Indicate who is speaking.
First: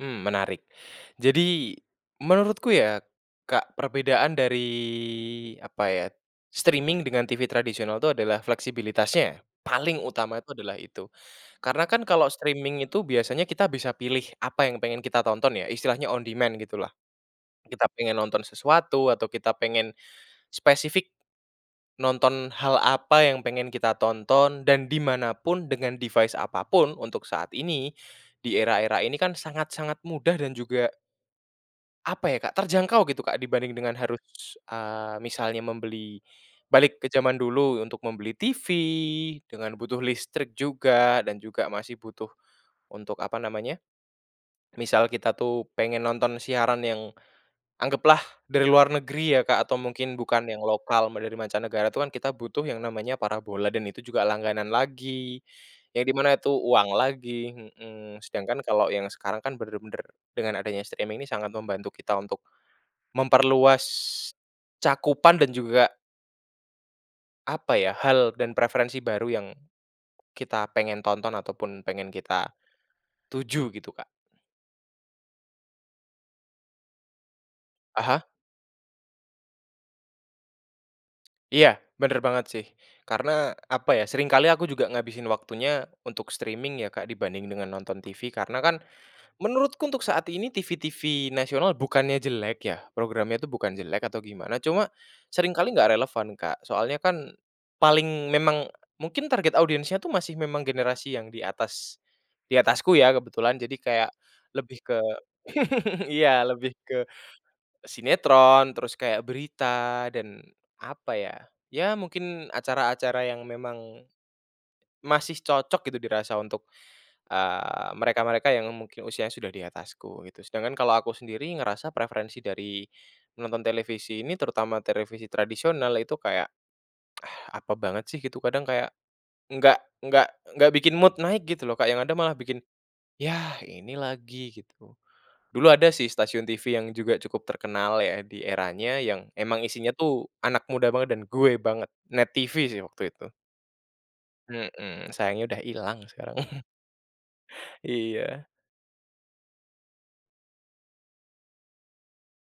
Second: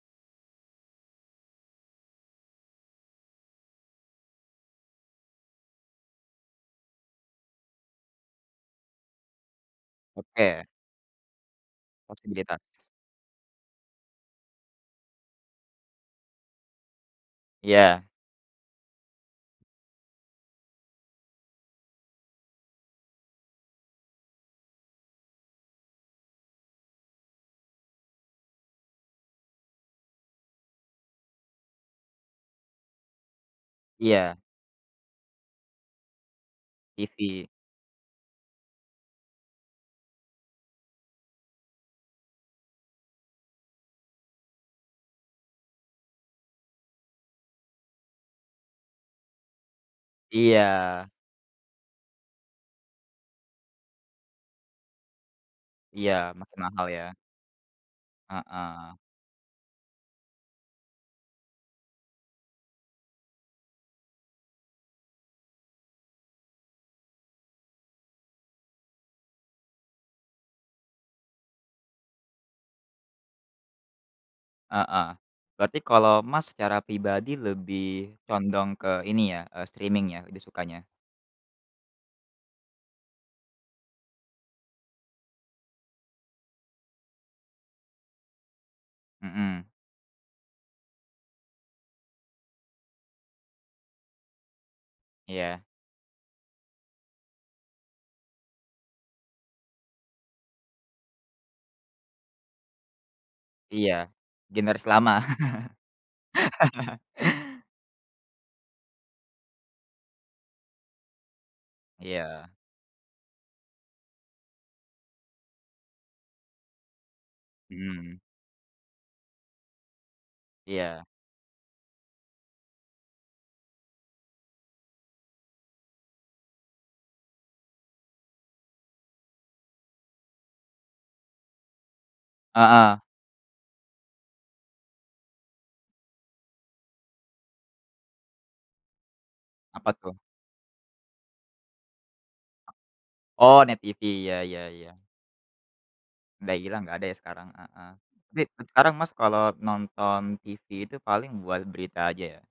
Speaker 1: Hmm, menarik. Jadi menurutku ya Kak, perbedaan dari apa ya, streaming dengan TV tradisional tuh adalah fleksibilitasnya ya, paling utama itu
Speaker 2: Oke.
Speaker 1: adalah itu. Karena kan kalau streaming
Speaker 2: Posibilitas.
Speaker 1: itu biasanya kita bisa pilih apa yang pengen kita tonton ya, istilahnya on demand gitulah. Kita
Speaker 2: Iya.
Speaker 1: pengen nonton sesuatu atau kita pengen spesifik, nonton hal apa yang pengen kita tonton dan di mana pun dengan device apapun untuk saat ini, di era-era ini kan sangat-sangat mudah dan juga apa ya Kak, terjangkau gitu Kak dibanding dengan harus,
Speaker 2: Iya.
Speaker 1: eee, misalnya membeli balik ke zaman
Speaker 2: TV.
Speaker 1: dulu untuk membeli TV dengan butuh listrik juga, dan juga masih butuh untuk, apa namanya, misal kita tuh pengen nonton siaran yang anggaplah dari luar negeri ya Kak atau mungkin bukan yang
Speaker 2: Iya.
Speaker 1: lokal mau dari mancanegara, itu kan kita butuh yang namanya parabola dan itu juga langganan lagi, yang di
Speaker 2: Iya,
Speaker 1: mana itu
Speaker 2: makin mahal
Speaker 1: uang
Speaker 2: ya.
Speaker 1: lagi, mhm, sedangkan kalau
Speaker 2: Heeh.
Speaker 1: yang sekarang kan bener-bener dengan adanya streaming ini sangat membantu kita untuk memperluas cakupan dan juga apa ya, hal dan preferensi baru yang kita pengen tonton ataupun pengen kita tuju, gitu Kak.
Speaker 2: Heeh, berarti kalau Mas secara pribadi
Speaker 1: Ah
Speaker 2: lebih
Speaker 1: hah.
Speaker 2: condong ke ini ya, eee, streaming ya, lebih sukanya?
Speaker 1: Iya, bener banget sih karena apa ya, seringkali aku juga ngabisin waktunya untuk streaming ya Kak dibanding dengan nonton TV, karena kan
Speaker 2: Mhm.
Speaker 1: menurutku untuk saat ini TV-TV nasional, bukannya jelek ya, programnya tuh bukan jelek atau gimana cuma
Speaker 2: Iya.
Speaker 1: seringkali nggak relevan Kak, soalnya kan paling memang mungkin target audiens-nya tuh masih memang generasi yang di atas, di atasku ya kebetulan. Jadi
Speaker 2: Iya,
Speaker 1: kayak lebih
Speaker 2: generasi
Speaker 1: ke
Speaker 2: lama.
Speaker 1: iya, lebih ke sinetron terus kayak berita dan apa ya, ya mungkin
Speaker 2: Iya.
Speaker 1: acara-acara yang memang masih cocok gitu dirasa untuk, eee,
Speaker 2: Mhm.
Speaker 1: mereka-mereka yang mungkin usianya sudah di atasku gitu. Sedangkan kalau
Speaker 2: Iya.
Speaker 1: aku sendiri ngerasa preferensi dari nonton televisi ini terutama televisi tradisional itu kayak, ah, apa banget sih gitu kadang kayak, enggak enggak enggak bikin mood naik gitu loh Kak, yang ada malah bikin,
Speaker 2: Heeh.
Speaker 1: "Yah ini lagi." gitu. Dulu ada sih stasiun TV yang juga cukup terkenal ya di eranya, yang emang
Speaker 2: Apa
Speaker 1: isinya
Speaker 2: tuh?
Speaker 1: tuh anak muda banget dan gue banget, NET TV sih waktu itu.
Speaker 2: Oh, NET TV, iya, ya ya.
Speaker 1: Mhm, sayangnya udah hilang sekarang,
Speaker 2: Udah hilang nggak ada ya sekarang, heeh, tapi
Speaker 1: iya.
Speaker 2: dan sekarang Mas kalau nonton TV itu paling buat berita aja ya?